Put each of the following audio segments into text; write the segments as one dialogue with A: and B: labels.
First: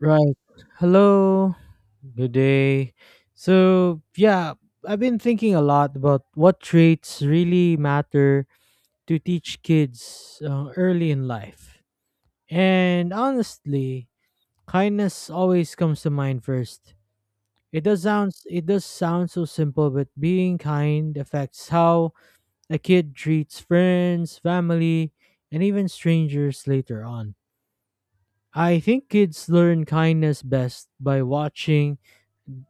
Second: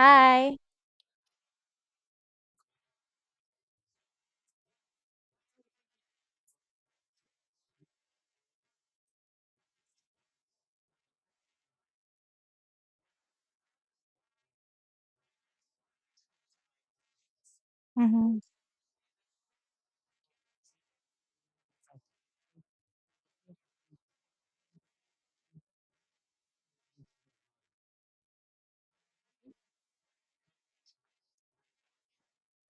A: Right. Hello. Good day. So, I've been thinking a lot about what traits really matter to teach kids early in life. And honestly, kindness always comes to mind first.
B: hmm
A: It does sound so simple, but being kind affects how a kid treats friends, family, and even strangers later on. I think kids learn kindness best by watching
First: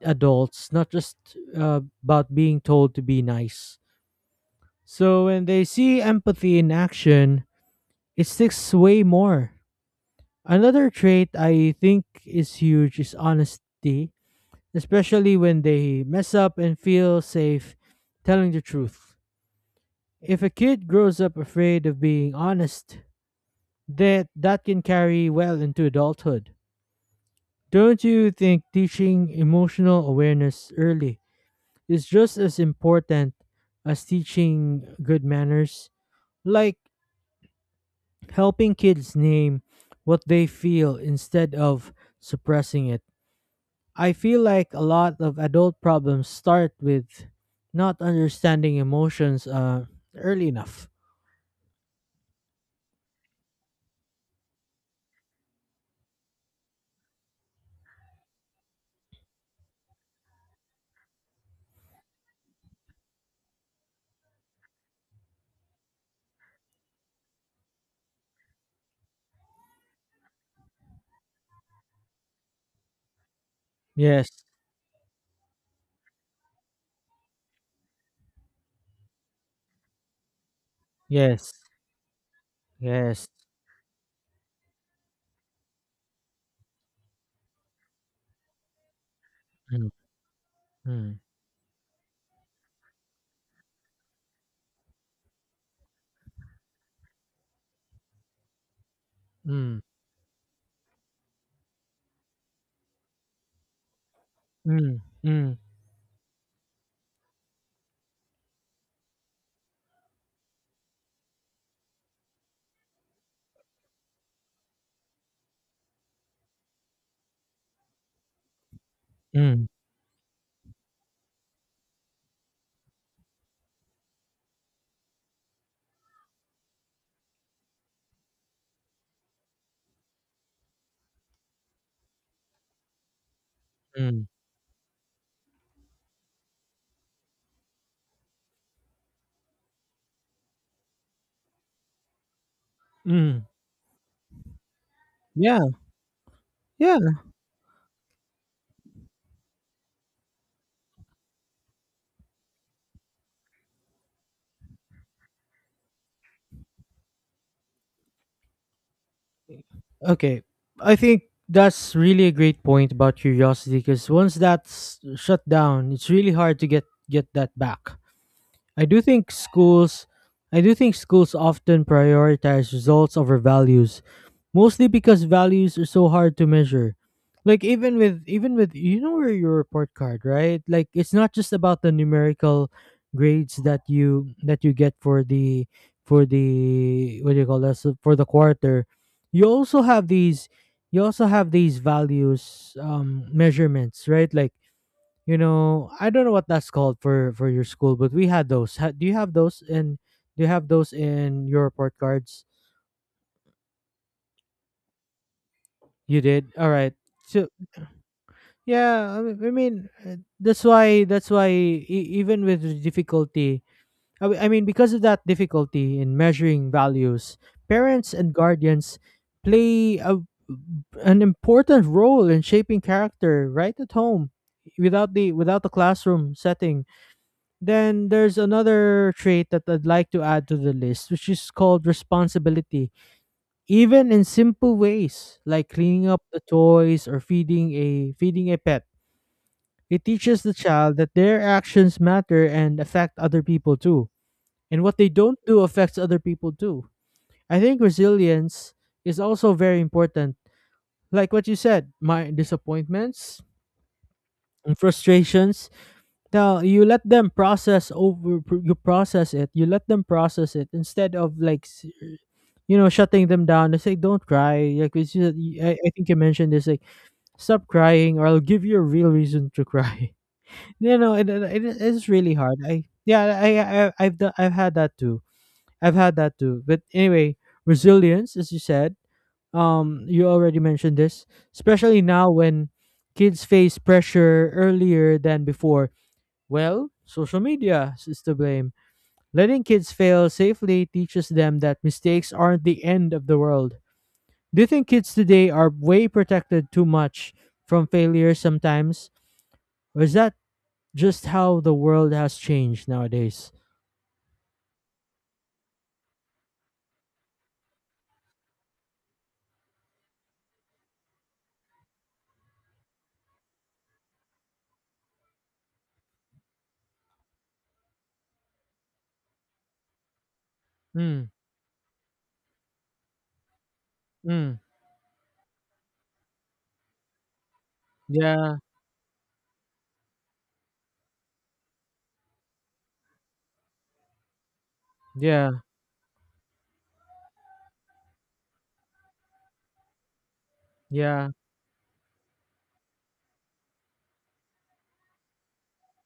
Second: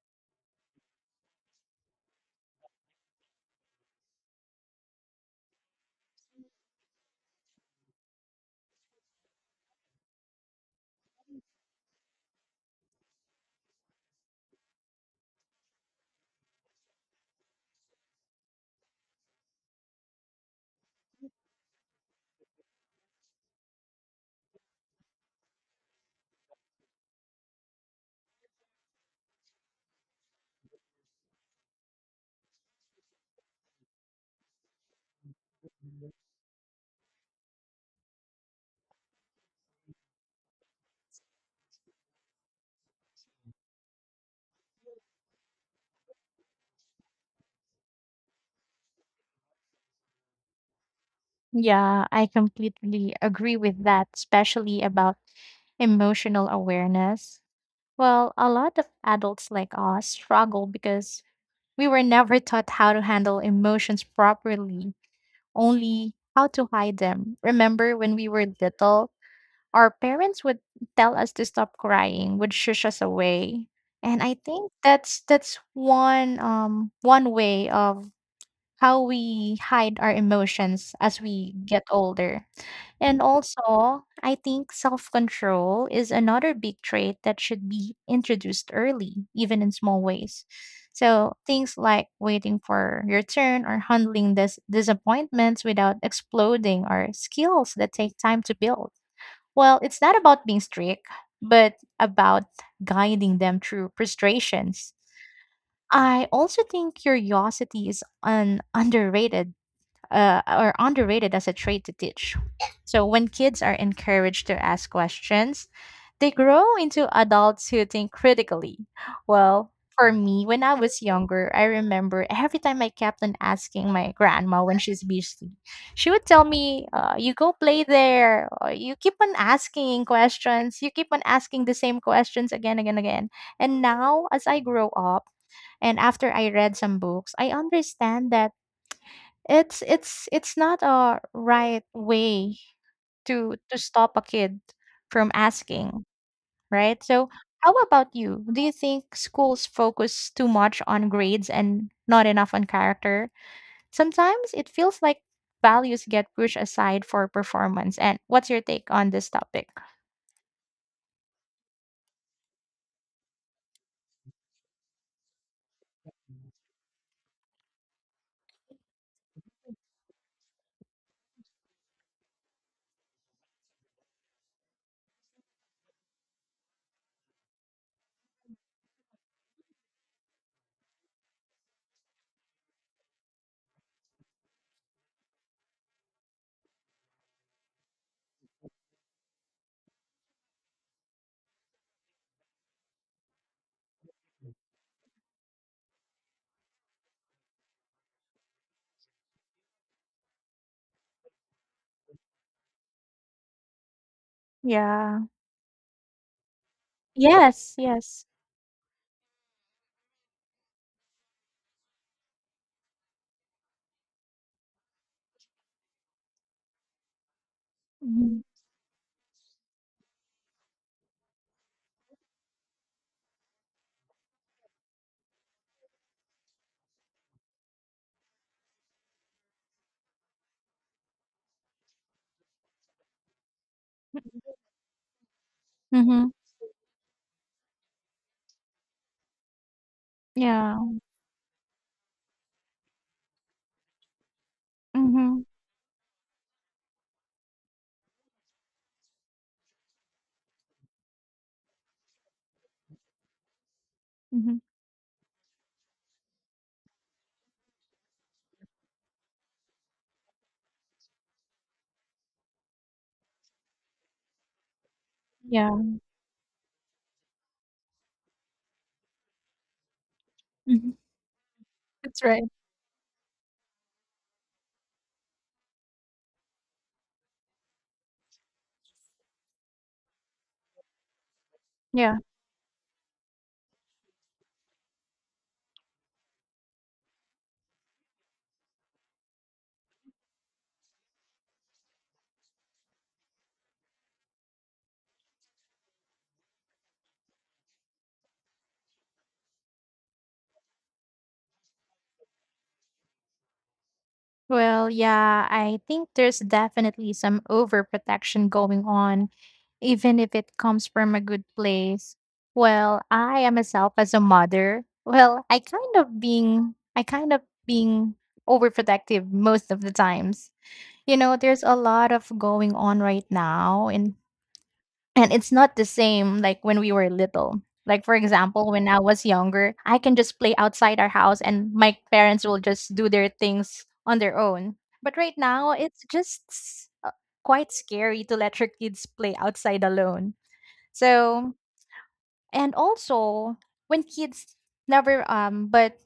A: adults, not just about being told to be nice. So when they see empathy in action, it sticks way more. Another trait I think is huge is honesty, especially when they mess up and feel safe telling the truth. If a kid grows up afraid of being honest, that can carry well into adulthood. Don't you think teaching emotional awareness early is just as important as teaching good manners, like helping kids name what they feel instead of suppressing it. I feel like a lot of adult problems start with not understanding emotions early enough.
B: Yeah, I completely agree with that, especially about emotional awareness. Well, a lot of adults like us struggle because we were never taught how to handle emotions properly, only how to hide them. Remember when we were little, our parents would tell us to stop crying, would shush us away. And
A: Yes,
B: I think that's one way of how we hide our emotions as
A: yes,
B: we get older. And
A: yes.
B: also, I think self control is another big trait that should be introduced early, even in
A: Mm,
B: small ways.
A: mm,
B: So, things like waiting for your turn or handling this disappointments without exploding are skills that take time to build.
A: mm,
B: Well, it's not about being strict, but about guiding them through frustrations.
A: mm, mm,
B: I also think curiosity is an underrated as a trait to teach. So when kids are encouraged to ask questions, they grow into adults who think critically.
A: mm,
B: Well, for me, when I was younger, I remember every time I kept on asking my grandma when she's busy, she would tell me, "You go play there. Or you keep on asking questions. You keep on asking the same questions again, again, again." And
A: mm,
B: now, as I grow up, and after I read some books, I understand that it's not a right way
A: mm.
B: to stop a kid from
A: Yeah,
B: asking, right?
A: yeah.
B: So how about you? Do you think schools focus too much on grades and not enough on character? Sometimes it feels like values get pushed aside for performance. And what's your take on this topic?
A: Okay. I think that's really a great point about curiosity because once that's shut down, it's really hard to get that back. I do think schools I do think schools often prioritize results over values, mostly because values are so hard to measure. Like even with you know where your report card, right? Like it's not just about the numerical grades that you get for the what do you call this for the quarter. You also have these values measurements, right? Like you know I don't know what that's called for your school but we had those, do you have those in your report cards
B: Yeah.
A: you did all right so
B: Yes, yes.
A: I mean, that's why even with the difficulty I mean because of that difficulty in measuring values parents and
B: Mm-hmm.
A: guardians play an important role in shaping character right at home without the classroom setting. Then there's another trait that I'd like to add to the list, which is called responsibility. Even in simple ways, like cleaning up
B: Mm-hmm.
A: the toys or feeding a pet, it teaches the child
B: Yeah.
A: that their actions matter and affect other people too. And what they don't
B: Mm-hmm.
A: do affects other people too. I think resilience is also very important. Like what you said, my disappointments
B: Mm-hmm.
A: and frustrations. No, you let them process over pr- You process it. You let them process it instead of you know shutting them down. It's like don't cry. Like it's just,
B: Yeah.
A: I think you mentioned this like stop crying or I'll give you a real reason to cry.
B: hmm
A: you know it is
B: That's
A: really
B: right.
A: hard. I yeah I I've had that too. I've had that too. But anyway, resilience as you said. You already mentioned this, especially
B: Yeah.
A: now when kids face pressure earlier than before, well, social media is to blame. Letting kids fail safely teaches them that mistakes aren't the end of the world. Do you think kids today are way protected too much from failure sometimes? Or is that just how the world has changed nowadays?
B: Well, yeah, I think there's definitely some overprotection going on, even if it comes from a good place. Well, I am myself as a mother. Well, I kind of being overprotective most of the times. You
A: Mm,
B: know, there's a lot of going on right now in
A: mm,
B: and it's not the same like when we were little. Like for
A: yeah,
B: example, when I was younger, I can just play outside our house and my parents will just do their things on their own. But right
A: yeah,
B: now, it's just quite scary to let your kids play outside alone.
A: yeah.
B: So, and also when kids never but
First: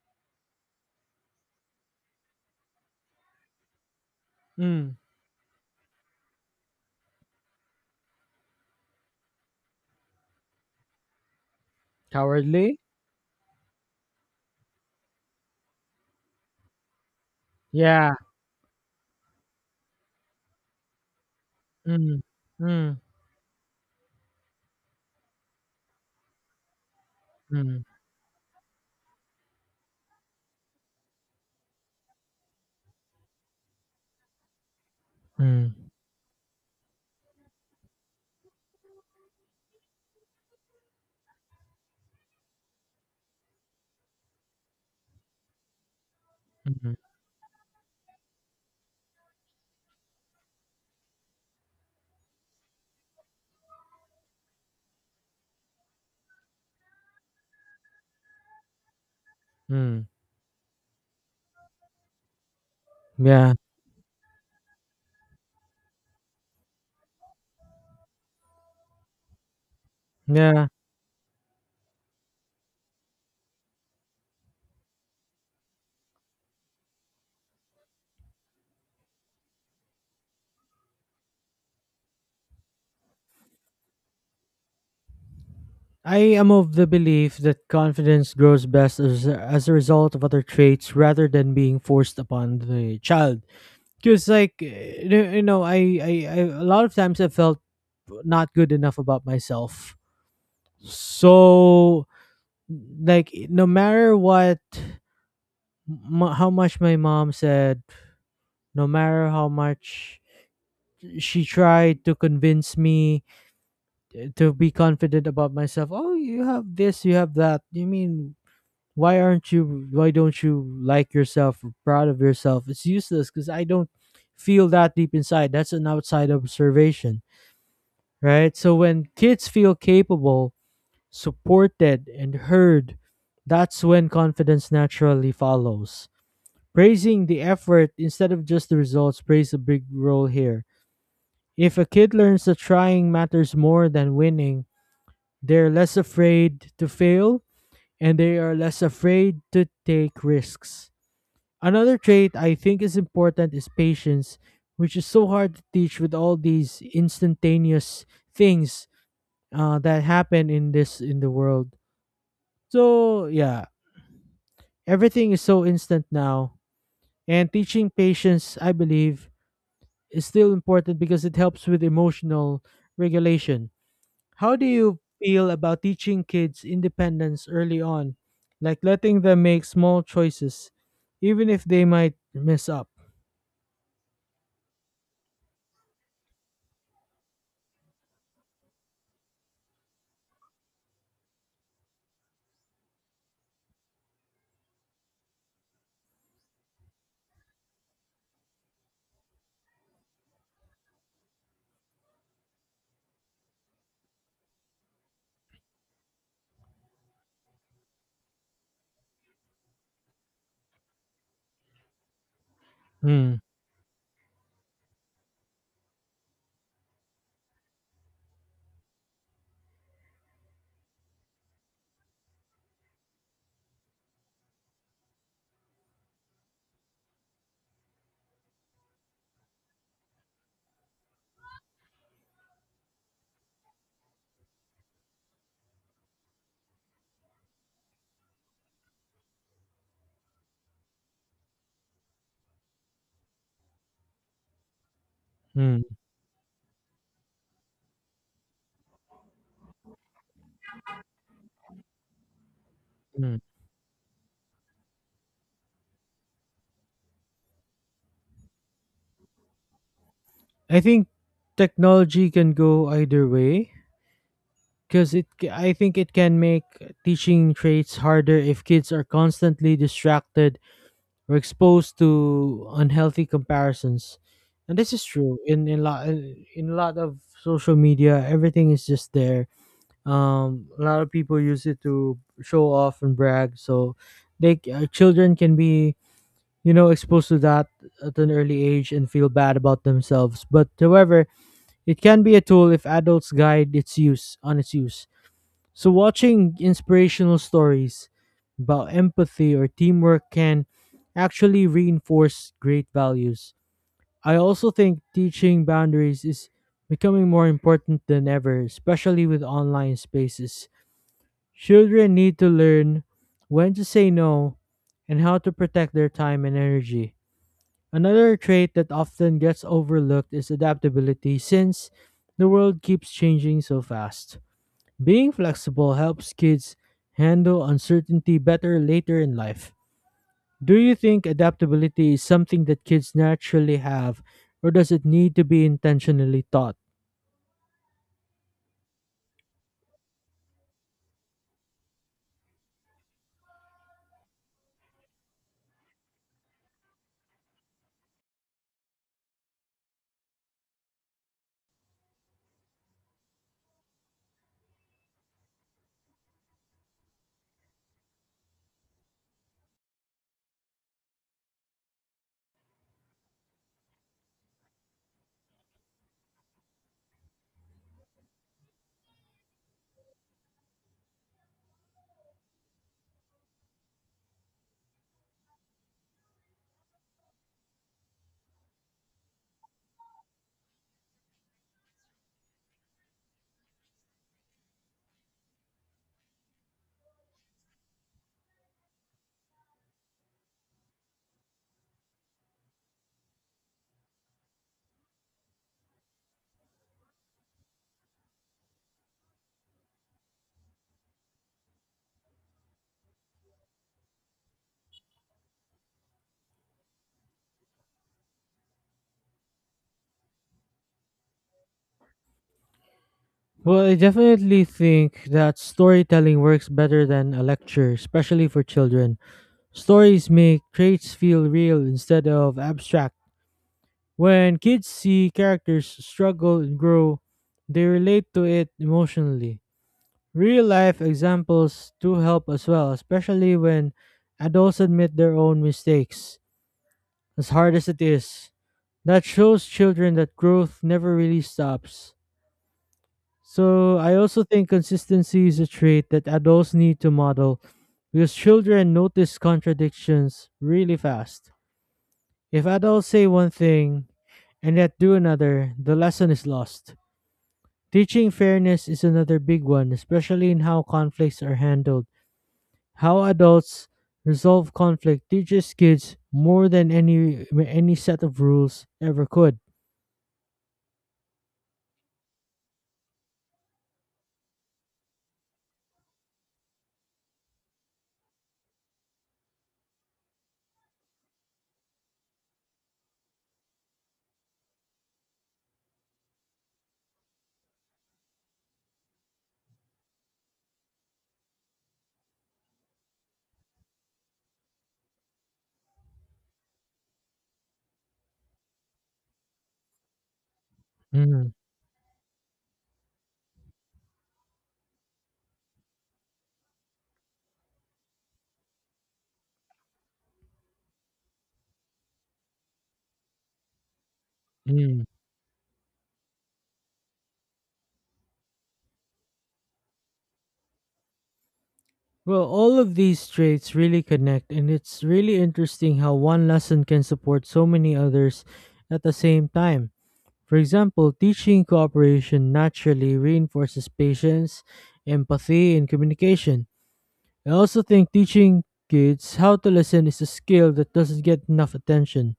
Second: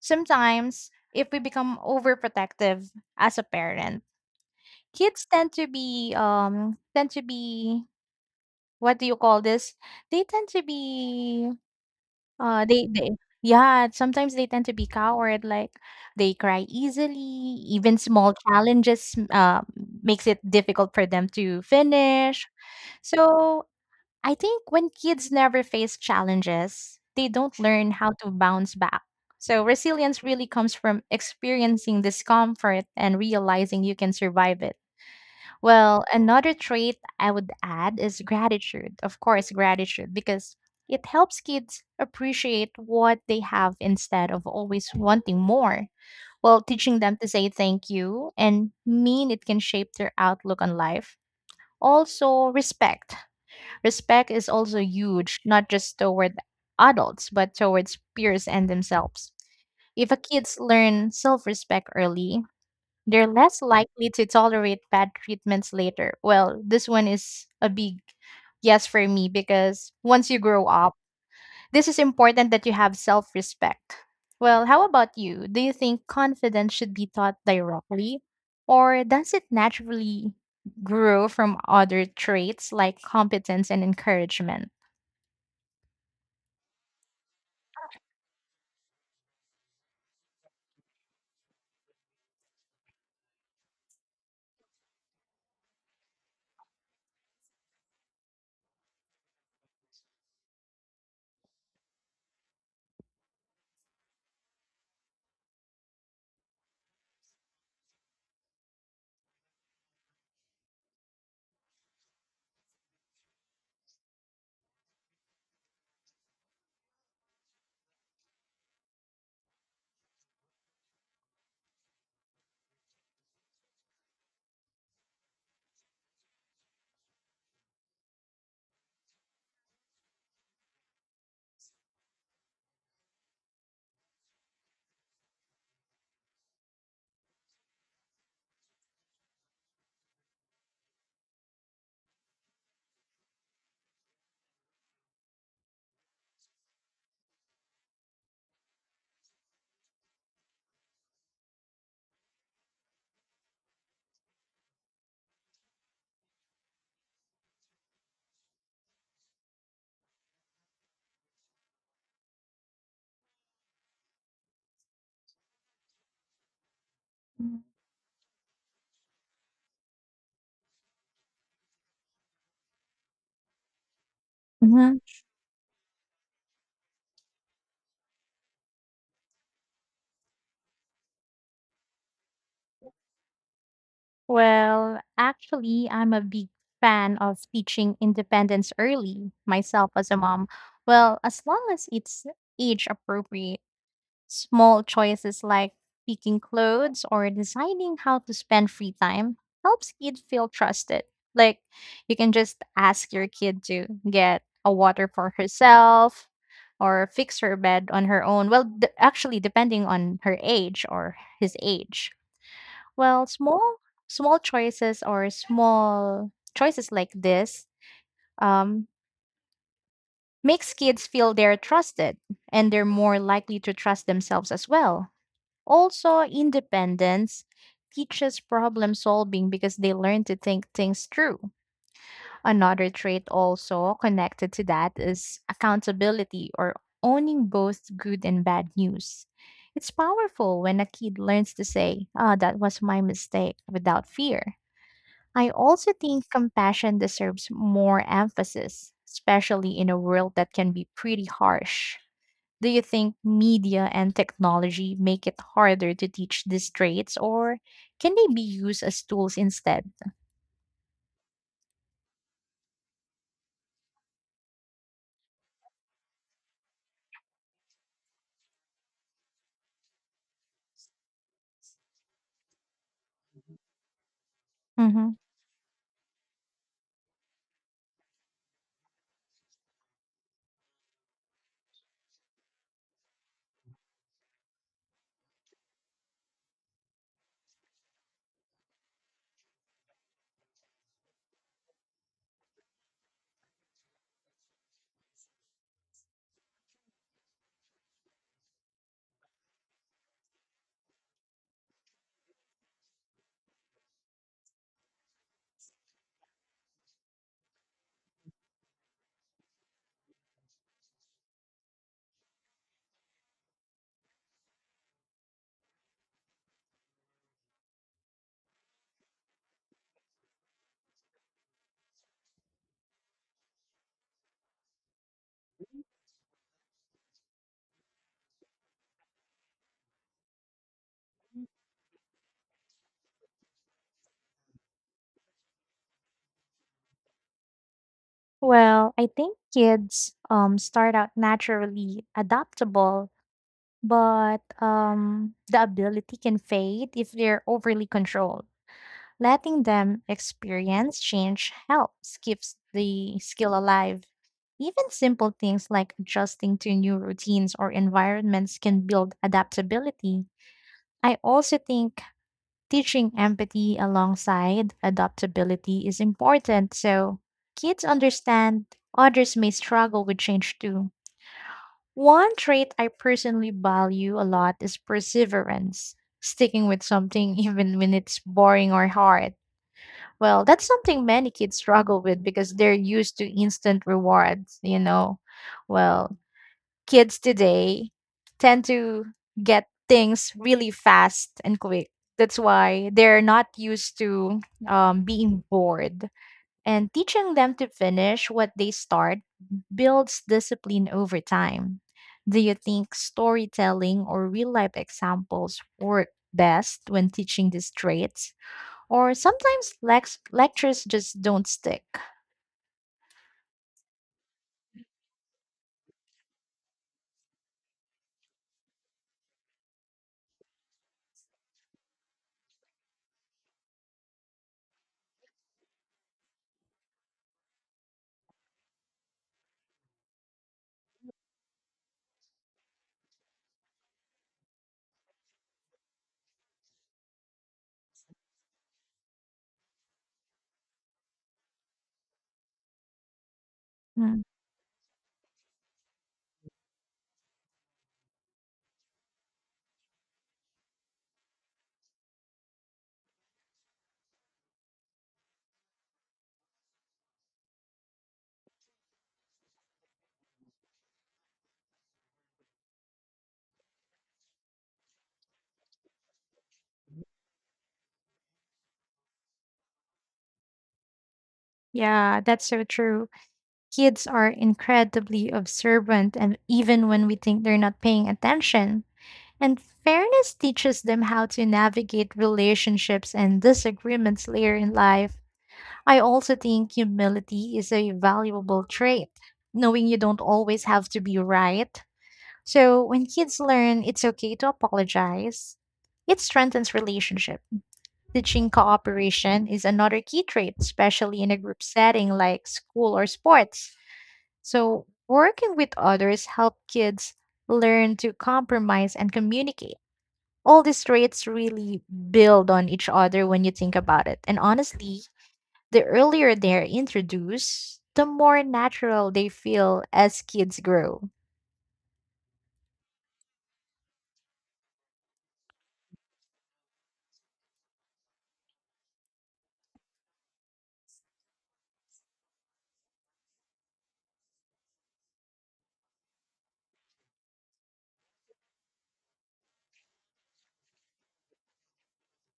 B: sometimes if we become overprotective as a parent,
A: Mm,
B: kids tend to be what do you call this? They tend to be
A: cowardly?
B: they yeah, sometimes they tend to be coward like they cry easily, even
A: Yeah.
B: small challenges makes it difficult for them to
A: Mm,
B: finish.
A: mm,
B: So, I think when kids never face challenges, they don't
A: mm,
B: learn how to bounce back. So, resilience really comes from experiencing discomfort and realizing you can survive it.
A: mm,
B: Well, another trait I would add is gratitude. Of course, gratitude, because it helps kids appreciate what they have instead of always wanting more. While
A: mm,
B: teaching them to say thank you and mean it can shape their outlook on life. Also, respect. Respect is also huge, not just toward adults, but towards peers and themselves.
A: mm.
B: If a kids learn self-respect early, they're
A: Yeah,
B: less likely to tolerate bad treatments later. Well, this one is a big yes for me because once you grow
A: yeah.
B: up, this is important that you have self respect. Well, how about you? Do you think confidence should be taught directly, or does it naturally grow from other traits like competence and encouragement?
A: I am of the belief that confidence grows best as a result of other traits rather than being forced upon the child. Because, you you know, a lot of times I felt not good enough about myself. So, like, no matter what, how much my mom said, no matter how much she tried to convince me to be confident about myself, oh, you have this, you have that. You mean why don't you like yourself or proud of yourself, it's useless because I don't feel that deep inside, that's an outside observation, right? So when kids feel capable, supported and heard, that's when confidence naturally follows. Praising the effort instead of just the results plays a big role here. If a kid learns that trying matters more than winning, they're less afraid to fail, and they are less afraid to take risks. Another trait I think is important is patience, which is so hard to teach with all these instantaneous things that happen in this in the world. So yeah, everything is so instant now, and teaching patience, I believe, is still important because it helps with emotional regulation. How do you feel about teaching kids independence early on, like letting them make small choices, even if they might mess up?
B: Well, actually, I'm a big fan of teaching independence early, myself as a mom. Well, as long as it's age appropriate, small choices like picking clothes or deciding how to spend free time helps kids feel trusted. Like, you can just ask your kid to get a water for herself or fix her bed on her own. Well, actually, depending on her age or his age well,
A: Hmm.
B: small choices like this um, makes kids feel they're trusted and they're more likely to trust themselves as well. Also, independence teaches problem solving because they learn to think things through. Another trait also connected to that is accountability or owning both good and bad news. It's powerful when a kid learns to say, ah, that was my mistake without fear. I
A: Hmm.
B: also think compassion deserves more emphasis, especially in a world that can be pretty harsh. Do you think
A: Hmm.
B: media and technology make it harder to teach these traits, or can they be used as tools instead?
A: I think technology can go either way because I think it can make teaching traits harder if kids are constantly distracted or exposed to unhealthy comparisons. And this is
B: Mhm.
A: true in lot in a lot of social media, everything is just there. Um, a lot of people use it to show off and brag, so children can be you know exposed to that at an early age and feel bad about themselves. But however, it can be a tool if adults guide its use. So watching inspirational stories about empathy or teamwork can actually reinforce great values. I also think teaching boundaries is becoming more important than ever, especially with online spaces. Children need to learn when to say no and how to protect their time and energy. Another trait that often gets overlooked is adaptability since the world keeps changing so fast. Being flexible helps kids handle uncertainty better later in life. Do you think adaptability is something that kids naturally have, or does it need to be intentionally taught?
B: Well, I think kids start out naturally adaptable, but the ability can fade if they're overly controlled. Letting them experience change helps keeps the skill alive. Even simple things like adjusting to new routines or environments can build adaptability. I also think teaching empathy alongside adaptability is important so kids understand others may struggle with change too. One trait I personally value a lot is perseverance, sticking with something even when it's boring or hard. Well, that's something many kids struggle with because they're used to instant rewards, you know. Well, kids today tend to get things really fast and quick. That's why they're not used to being bored. And teaching them to finish what they start builds discipline over time. Do you think storytelling or real life examples work best when teaching these traits? Or sometimes lectures just don't stick.
A: Well, I definitely think that storytelling works better than a lecture, especially for children. Stories make traits feel real instead of abstract. When kids see characters struggle and grow, they relate to it emotionally. Real life examples do help as well, especially when adults admit their own mistakes, as hard as it is. That shows children that growth never really stops. So, I
B: Mm.
A: also think consistency is a trait that adults need to model because children notice contradictions really fast. If adults say one thing and yet do another, the lesson is lost. Teaching fairness is another big one, especially in how conflicts are handled. How adults resolve conflict teaches kids more than any set of rules ever could.
B: Yeah, that's so true. Kids are incredibly observant, and even when we think they're not paying attention, and fairness teaches them how to navigate relationships and disagreements later in life. I also think humility is a valuable trait, knowing you don't always have to be right. So when kids learn it's okay to apologize, it strengthens relationships. Teaching cooperation is another key trait, especially in a
A: Mm,
B: group setting like school or sports. So, working with others help kids learn to compromise and communicate. All these traits really build on each other when you think about it. And honestly,
A: mm.
B: the earlier they're introduced, the more natural they feel as kids grow.
A: Well, all of these traits really connect, and it's really interesting how one lesson can support so many others at the same time. For example, teaching cooperation naturally reinforces patience, empathy, and communication. I also think teaching kids how to listen is a skill that doesn't get enough attention.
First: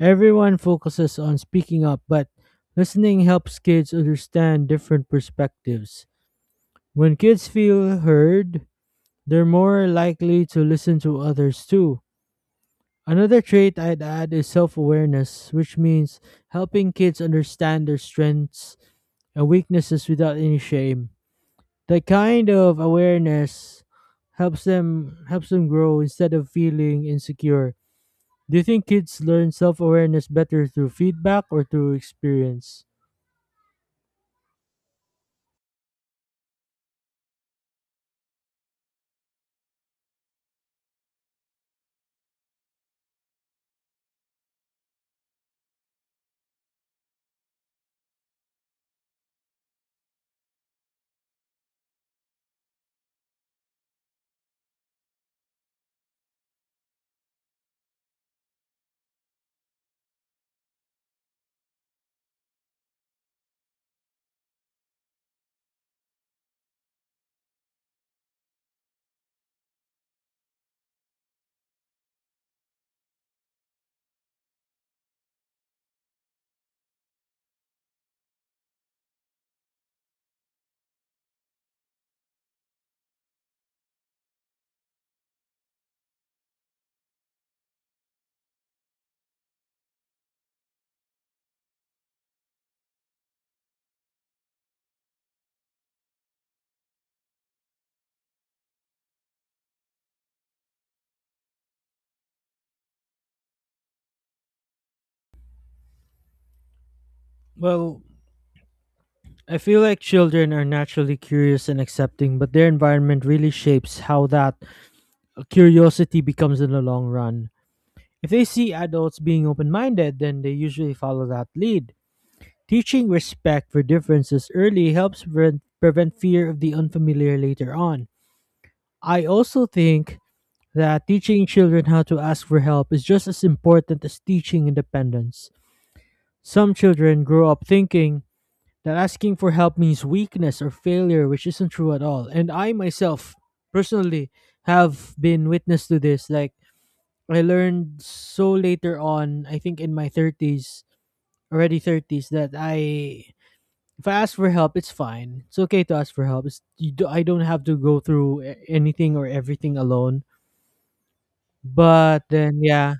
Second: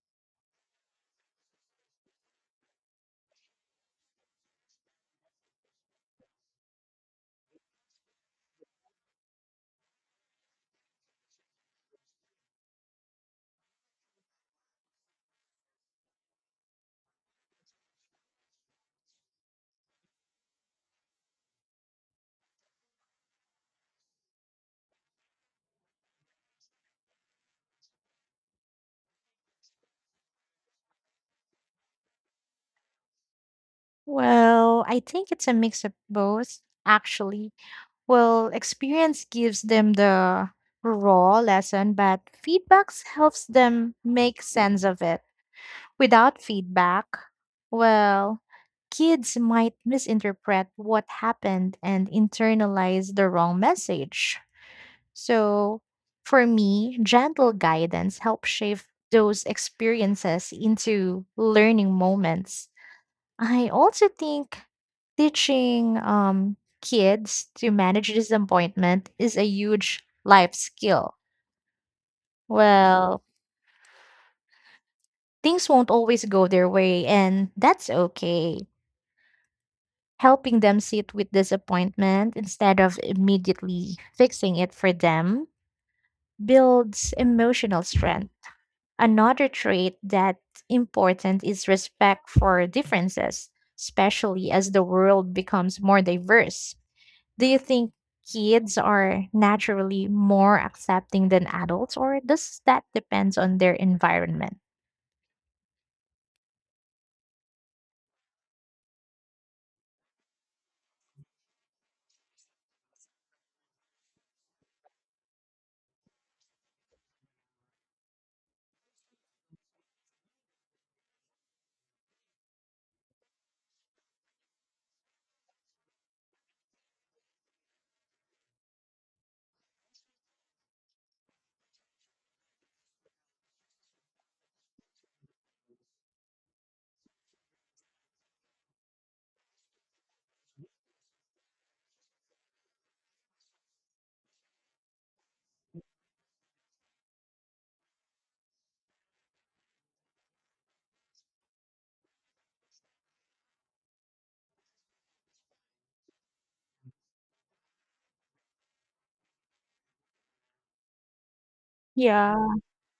A: Everyone focuses on speaking up, but listening helps kids understand different perspectives. When kids feel heard, they're more likely to listen to others too. Another trait I'd add is self awareness, which means helping kids understand their strengths and weaknesses without any shame. That kind of awareness helps them grow instead of feeling insecure. Do you think kids learn self-awareness better through feedback or through experience?
B: Well, I think it's a mix of both, actually. Well, experience gives them the raw lesson, but feedbacks helps them make sense of it. Without feedback, well, kids might misinterpret what happened and internalize the wrong message. So, for me, gentle guidance helps shape those experiences into learning moments. I also think teaching kids to manage disappointment is a huge life skill. Well, things won't always go their way, and that's okay. Helping them sit with disappointment instead of immediately fixing it for them builds emotional strength. Another trait that's important is respect for differences, especially as the world becomes more diverse. Do you think kids are naturally more accepting than adults, or does that depends on their environment?
A: Well, I feel like children are naturally curious and accepting, but their environment really shapes how that curiosity becomes in the long run. If they see adults being open-minded, then they usually follow that lead. Teaching respect for differences early helps prevent fear of the unfamiliar later on. I also think that teaching children how to ask for help is just as important as teaching independence. Some children grow up thinking that asking for help means weakness or failure, which isn't true at all. And I myself, personally, have been witness to this. Like, I learned so later on, I think in my 30s, already 30s, that I if I ask for help, it's fine. It's okay to ask for help. It's, I don't have to go through anything or everything alone. But
B: Yeah.
A: then, yeah,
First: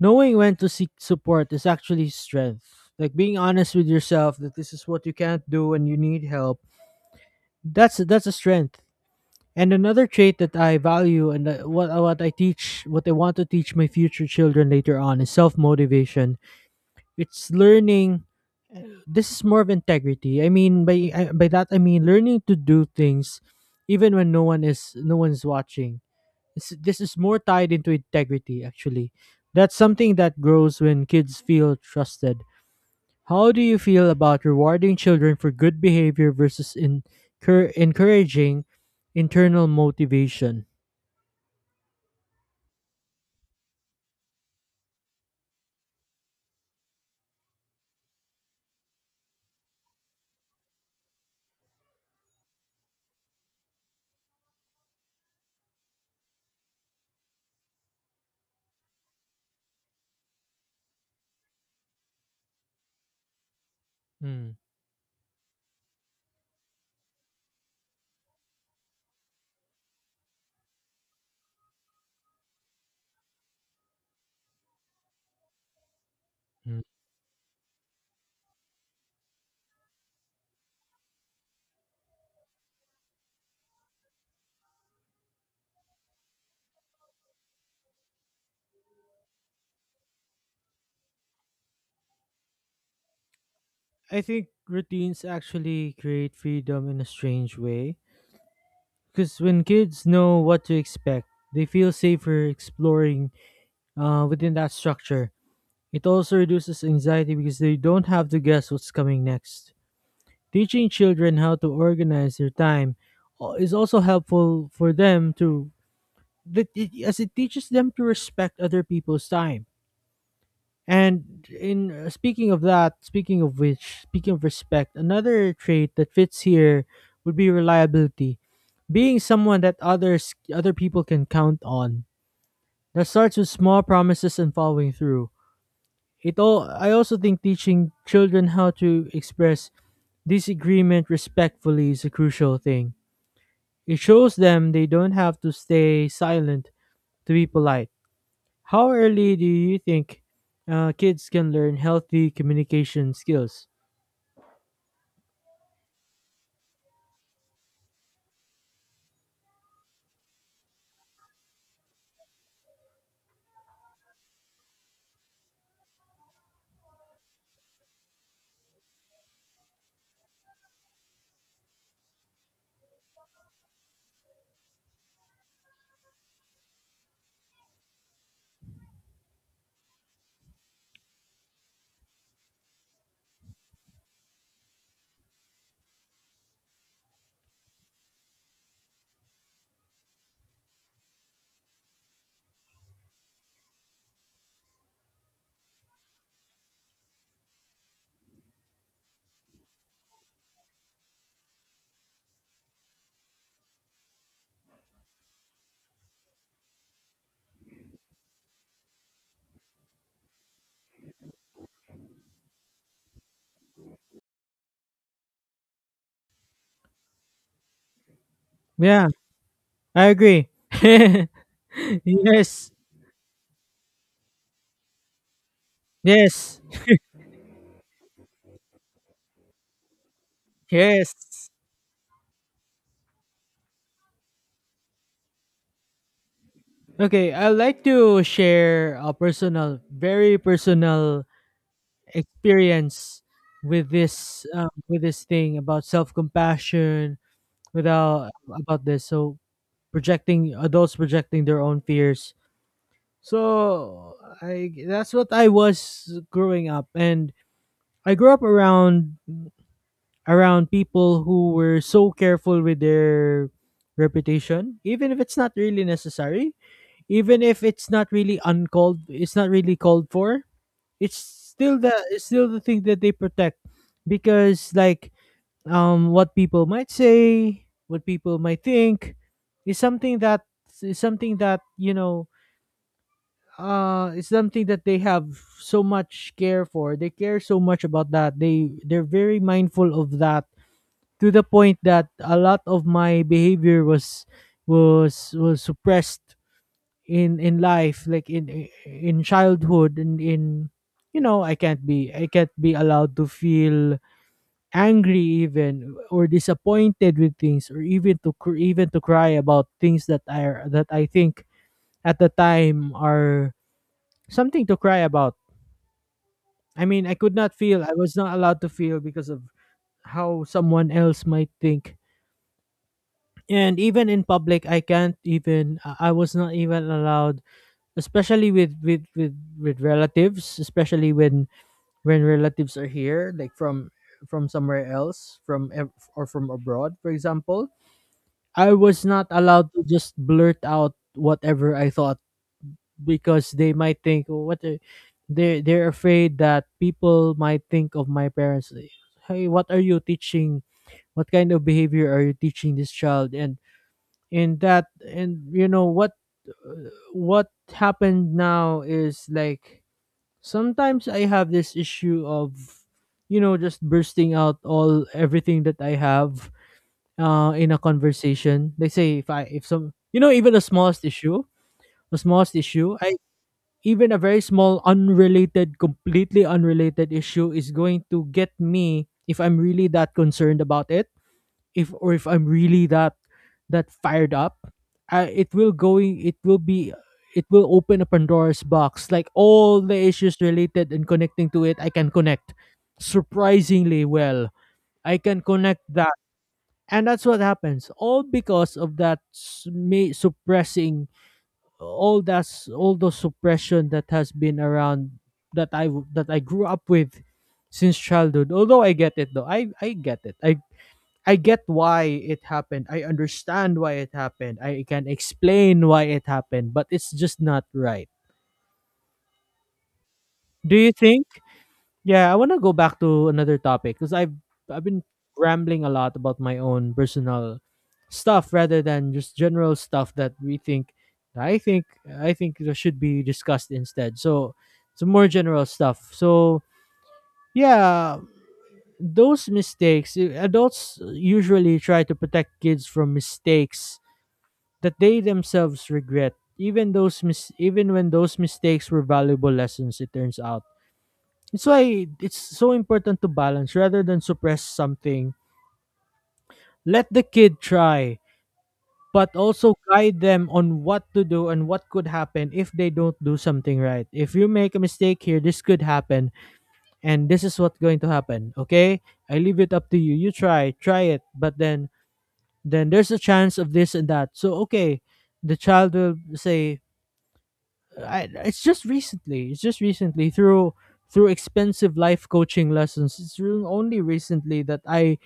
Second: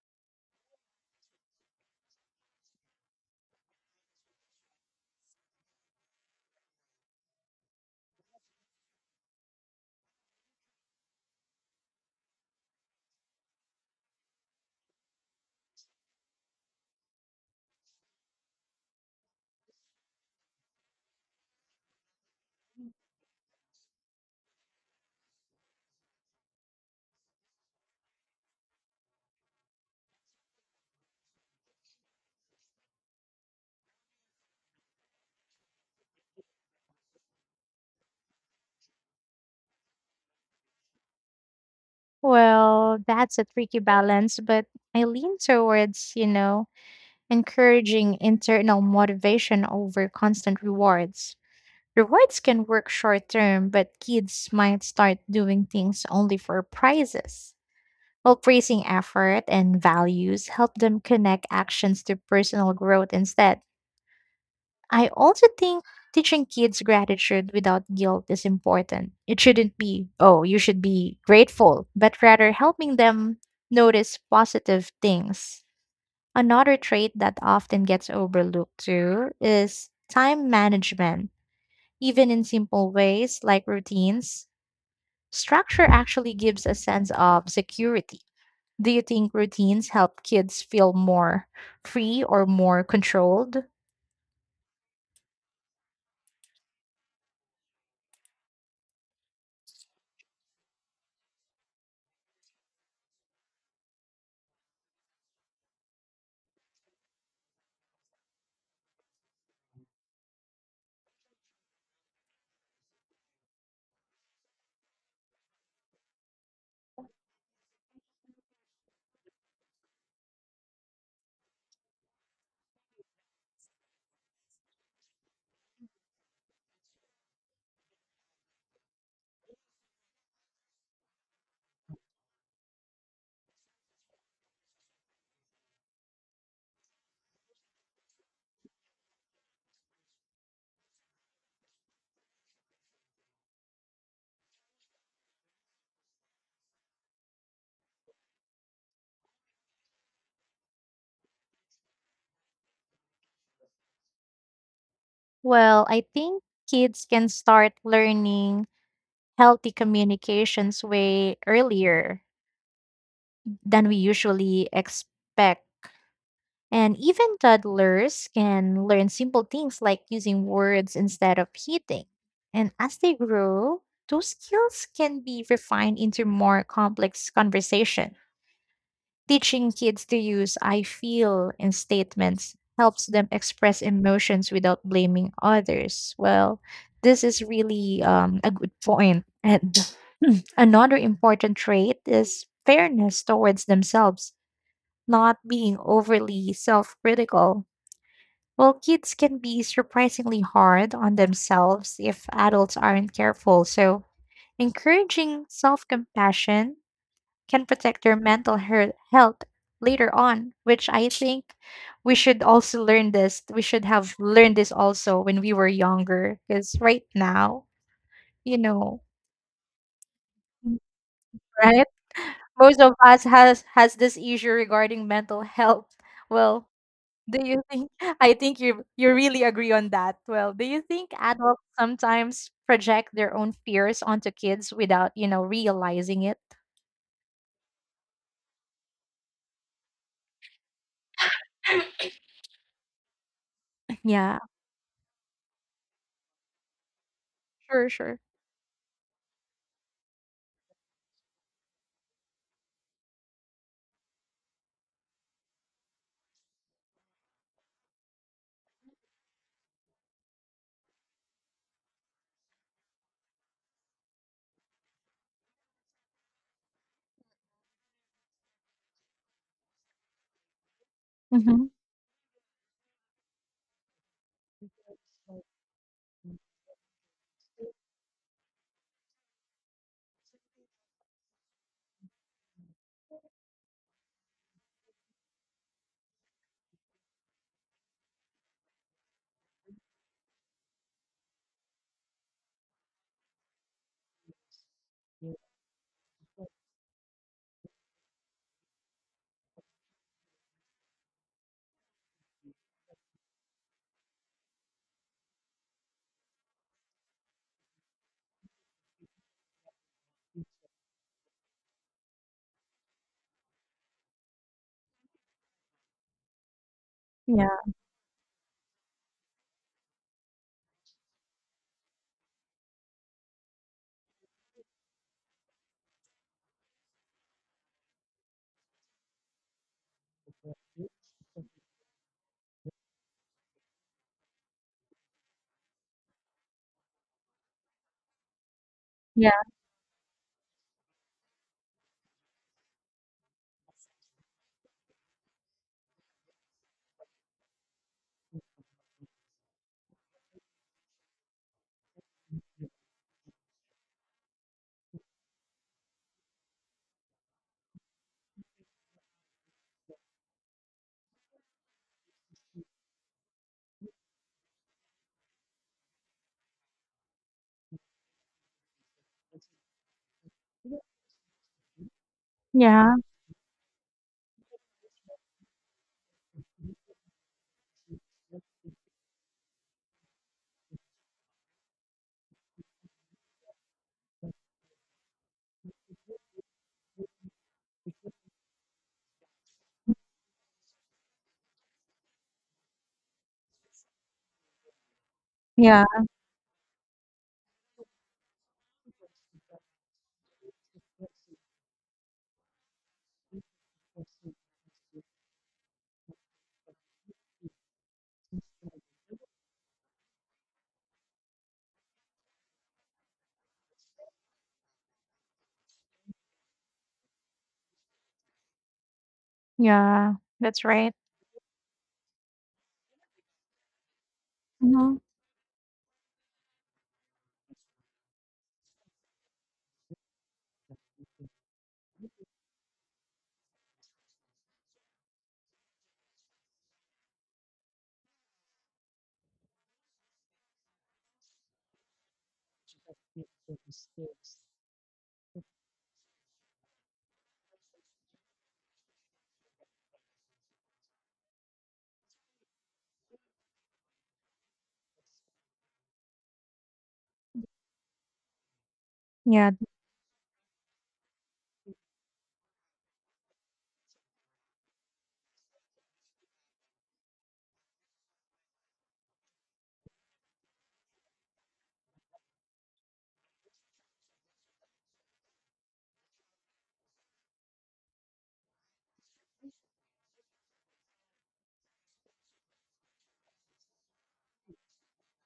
A: knowing when to seek support is actually strength. Like being honest with yourself that this is what you can't do and you need help. That's a strength. And another trait that I value and that what I teach, what I want to teach my future children later on is self motivation. It's learning, this is more of integrity. I mean, by by that I mean learning to do things even when no one's watching. This is more tied into integrity actually. That's something that grows when kids feel trusted. How do you feel about rewarding children for good behavior versus encouraging internal motivation?
B: Well, that's a tricky balance, but I lean towards, you know, encouraging internal motivation over constant rewards. Rewards can work short term, but kids might start doing things only for prizes. While praising effort and values help them connect actions to personal growth instead.
A: Mm,
B: I also think teaching kids gratitude without guilt is important. It shouldn't be, oh, you should be grateful, but rather helping them notice positive things. Another
A: mm.
B: trait that often gets overlooked too is time management. Even in simple ways like routines, structure actually gives a sense of security. Do you think routines help kids feel more free or more controlled?
A: I think routines actually create freedom in a strange way. Because when kids know what to expect, they feel safer exploring within that structure. It also reduces anxiety because they don't have to guess what's coming next. Teaching children how to organize their time is also helpful for them to as it teaches them to respect other people's time. And in speaking of that, speaking of which, speaking of respect, another trait that fits here would be reliability. Being someone that other people can count on. That starts with small promises and following through. It all I also think teaching children how to express disagreement respectfully is a crucial thing. It shows them they don't have to stay silent to be polite. How early do you think kids can learn healthy communication skills?
B: Well, I think kids can start learning healthy communications way earlier than we usually expect. And even toddlers can learn simple things like using words instead of hitting. And as they grow, those skills can be refined into more complex conversations. Teaching kids to use I feel in statements helps them express emotions without blaming others. Well, this is really a good point. And another important trait is fairness towards themselves, not being overly self critical. Well, kids can be surprisingly hard on themselves if adults aren't careful. So, encouraging self compassion can protect your mental health later on, which I think we should also learn this. We should have learned this also when we were younger, because right now, you know,
A: Yeah, I agree.
B: right?
A: Yes,
B: Most of us has this issue regarding mental health.
A: yes,
B: Well, do you think? I think you really agree on that. Well, do you think
A: yes.
B: adults sometimes project their own fears onto kids without you know realizing it?
A: Okay, I'd like to share a personal, very personal experience
B: Yeah,
A: with this thing about self-compassion,
B: sure, sure.
A: without about this. So, projecting, adults projecting their own fears. So I that's what I was growing up, and I grew up around people who were so careful with their reputation, even if it's not really necessary, even if it's not really uncalled, it's not really called for.
B: Mm-hmm.
A: It's still the thing that they protect because, like, what people might say, what people might think is something that is something that, you know, it's something that they have so much care for. They care so much about that. They're very mindful of that to the point that a lot of my behavior was suppressed in life, like in childhood, and in, you know, I can't be allowed to feel angry even, or disappointed with things, or even to even to cry about things that I think at the time are something to cry about. I mean,
B: Yeah,
A: I was not allowed to feel because of how someone else might think. And even in public I was not even allowed, especially with relatives, especially when relatives are here, like from somewhere else, from or from abroad, for example, I was not
B: yeah,
A: allowed to just blurt out whatever I thought because they might think, "Oh, what the-" they're afraid that people might think of my parents, like, hey, what are you teaching, what kind of behavior are you teaching this child, and that. And you know what what happened now is, like, sometimes I have this issue of, you know, just bursting out all everything that I have in a conversation, they say, if I if some you know, even the smallest issue, the smallest
B: yeah,
A: issue I even a very small unrelated, completely unrelated issue is going to get me if I'm really that concerned about it, if I'm really that that fired up, I, it will going it will be, it will open a Pandora's box. Like all the issues related and connecting to it, I can connect surprisingly well. I can connect
B: yeah.
A: that. And that's what happens. All because of that me suppressing all the suppression that has been around, that that I grew up with since childhood. Although I get it, though. I get it. I get why it happened. I understand why it happened. I can explain why it happened, but it's just not right.
B: Yeah, that's
A: Do you
B: right.
A: think? Yeah, I want to go back to another topic because I've
B: Mhm.
A: been rambling a lot about my own personal stuff rather than just general stuff that we think I think I think that should be discussed instead. So, some more general stuff. So, yeah, those mistakes, adults usually try to protect kids from mistakes that they themselves regret, even those even when those mistakes were valuable lessons, it turns out. It's why it's so important to balance rather than suppress something. Let the kid try, but
B: Yeah.
A: also guide them on what to do and what could happen if they don't do something right. If you make a mistake here, this could happen and this is what's going to happen, okay? I leave it up to you. You try, try it but then there's a chance of this and that, so okay, the child will say. It's just recently. It's just recently through through expensive life coaching lessons. It's really only recently that I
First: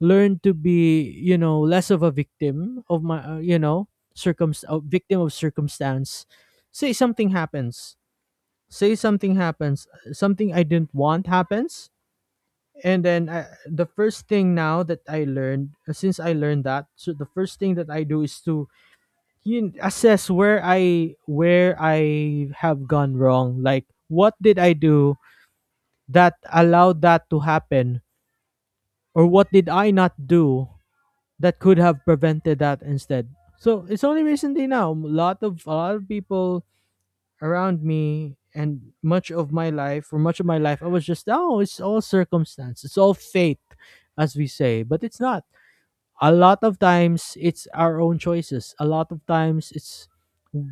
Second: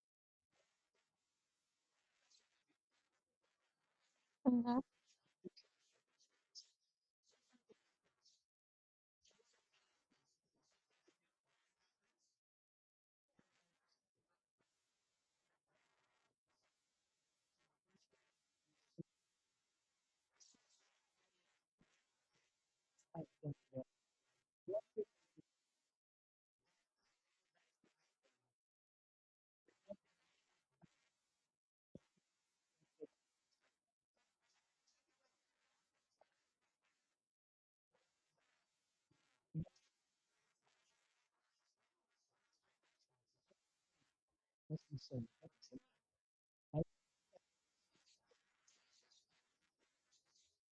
A: learned to be, you know, less of a victim of my, you know, circum
B: Mhm.
A: victim of circumstance. Say something happens. Say something happens. Something I didn't want happens. And then the first thing now that I learned, since I learned that, so the first thing that I do is to you assess where I have gone wrong. Like, what did I do that allowed that to happen? Or what did I not do that could have prevented that instead? So it's only recently now. A lot of people around me, and much of my life, for much of my life, I was just, oh, it's all circumstance. It's all fate, as we say. But it's not. A lot of times it's our own choices. A lot of times it's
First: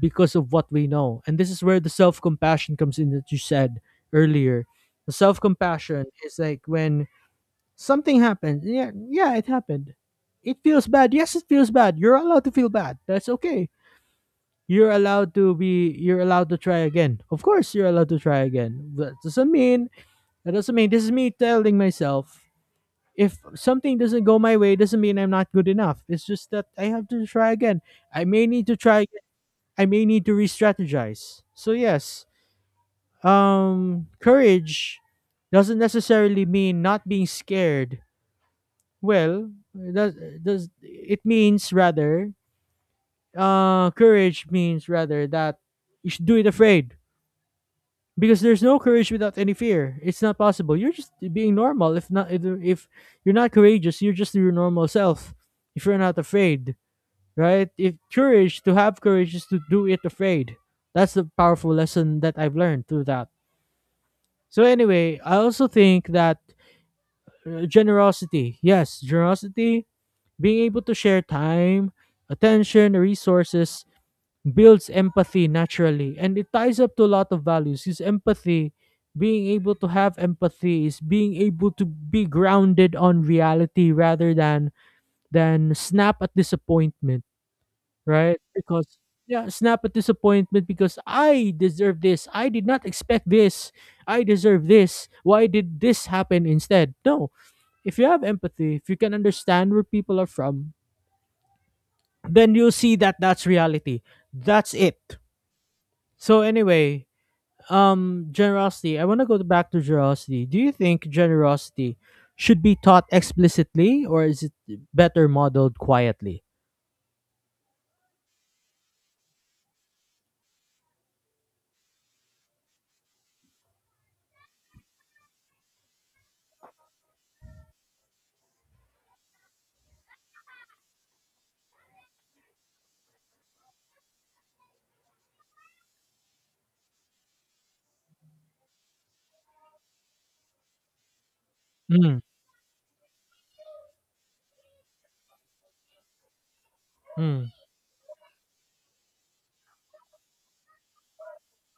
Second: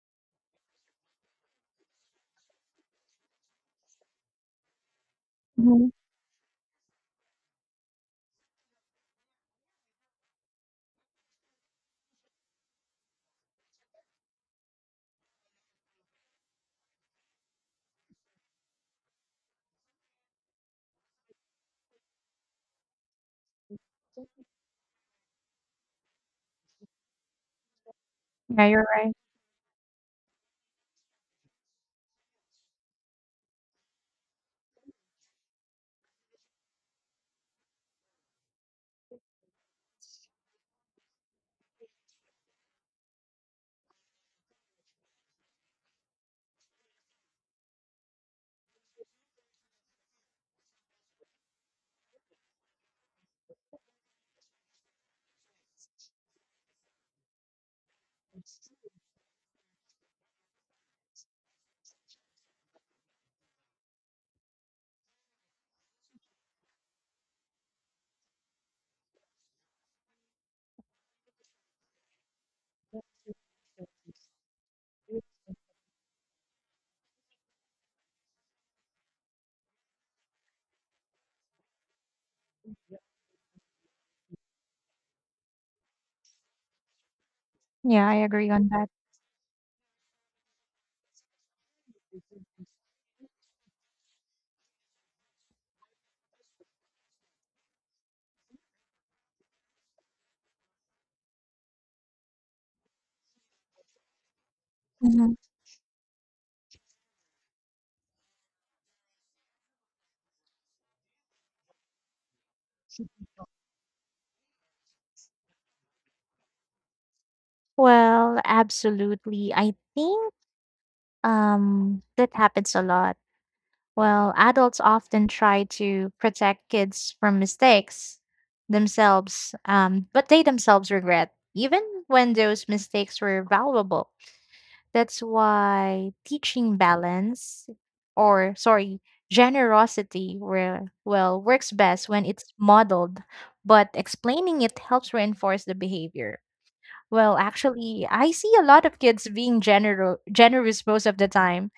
A: because of what we know. And this is where the self compassion comes in that you said earlier. The self
B: Mhm.
A: compassion is like, when something happens. Yeah, yeah, it happened. It feels bad. Yes, it feels bad. You're allowed to feel bad. That's okay. You're allowed to be. You're allowed to try again. Of course, you're allowed to try again. That doesn't mean, that doesn't mean — this is me telling myself — if something doesn't go my way, doesn't mean I'm not good enough. It's just that I have to try again. I may need
B: Yeah,
A: to
B: you're
A: try
B: right.
A: I may need to re-strategize. So yes, courage doesn't necessarily mean not being scared. Well, it does, it means rather, courage means rather that you should do it afraid, because there's no courage without any fear. It's not possible. You're just being normal. If you're not courageous, you're just your normal self. If you're not afraid, right? If courage, to have courage is to do it afraid. That's the powerful lesson that I've learned through that. So anyway, I also think that generosity, being able to share time, attention, resources, builds empathy naturally and it ties up to a lot of values. Is empathy, being able to have empathy is being able to be grounded on reality rather than snap at disappointment.
B: Yeah, I
A: Right?
B: agree on that.
A: Because, yeah, snap at disappointment, because I deserve this. I did not expect this. I deserve this. Why did this happen instead? No. If you have empathy, if you can understand where people are from, then you'll see that that's reality. That's it.
B: Mhm.
A: So anyway, generosity. I want to go back to generosity. Do you think generosity should be taught explicitly, or is it better modeled quietly?
B: Well, absolutely. I think that happens a lot. Well, adults often try to protect kids from mistakes themselves, but they themselves regret, even when those mistakes were valuable. That's why teaching balance or sorry, generosity where well works best
A: Mm,
B: when it's modeled, but explaining it helps reinforce the behavior. Well,
A: mm.
B: actually, I see a lot of kids being generous most of the time.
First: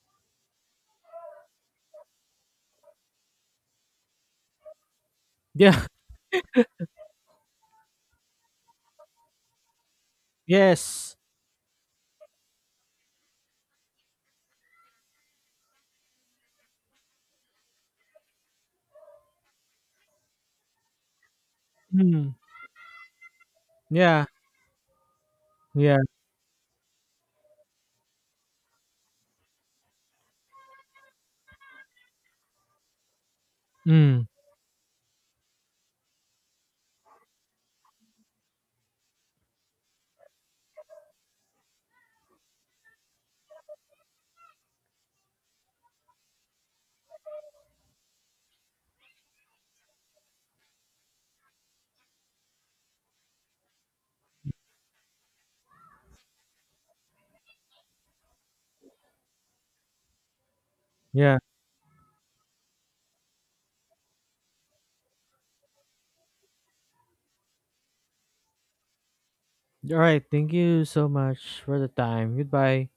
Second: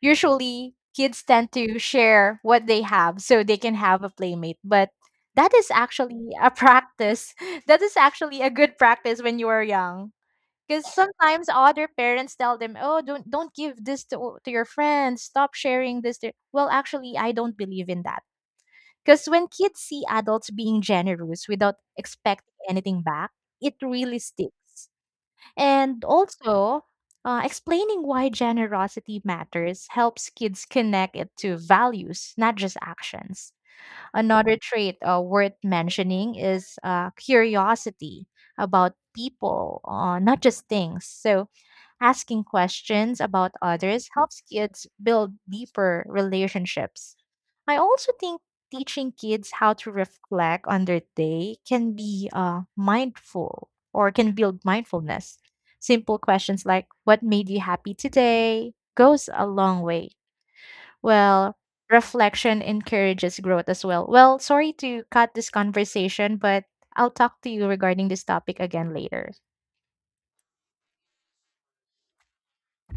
B: Usually, kids tend to share what they have so they can have a playmate, but that is
A: Yeah.
B: actually a practice. That is actually a good practice when you are young because
A: Yes.
B: sometimes other parents tell them, "Oh, don't give this to your friends. Stop sharing this." To... Well, actually, I don't believe in that. Because when kids see adults being generous without
A: Mm,
B: expecting anything back, it really
A: yeah.
B: sticks.
A: Yeah.
B: And also, explaining why generosity matters helps kids connect it to values, not just actions.
A: Mm.
B: Another trait worth mentioning is curiosity about people, not just things. So, asking questions about others helps kids build deeper relationships. I also think teaching kids how to reflect on their day can be mindful or can build mindfulness. Simple questions like, What made you happy today? Goes a long way.
A: Yeah.
B: Well, reflection encourages growth as well. Well, sorry to cut this conversation, but I'll talk to you regarding this topic again later.
A: All right. Thank you so much for the time. Goodbye.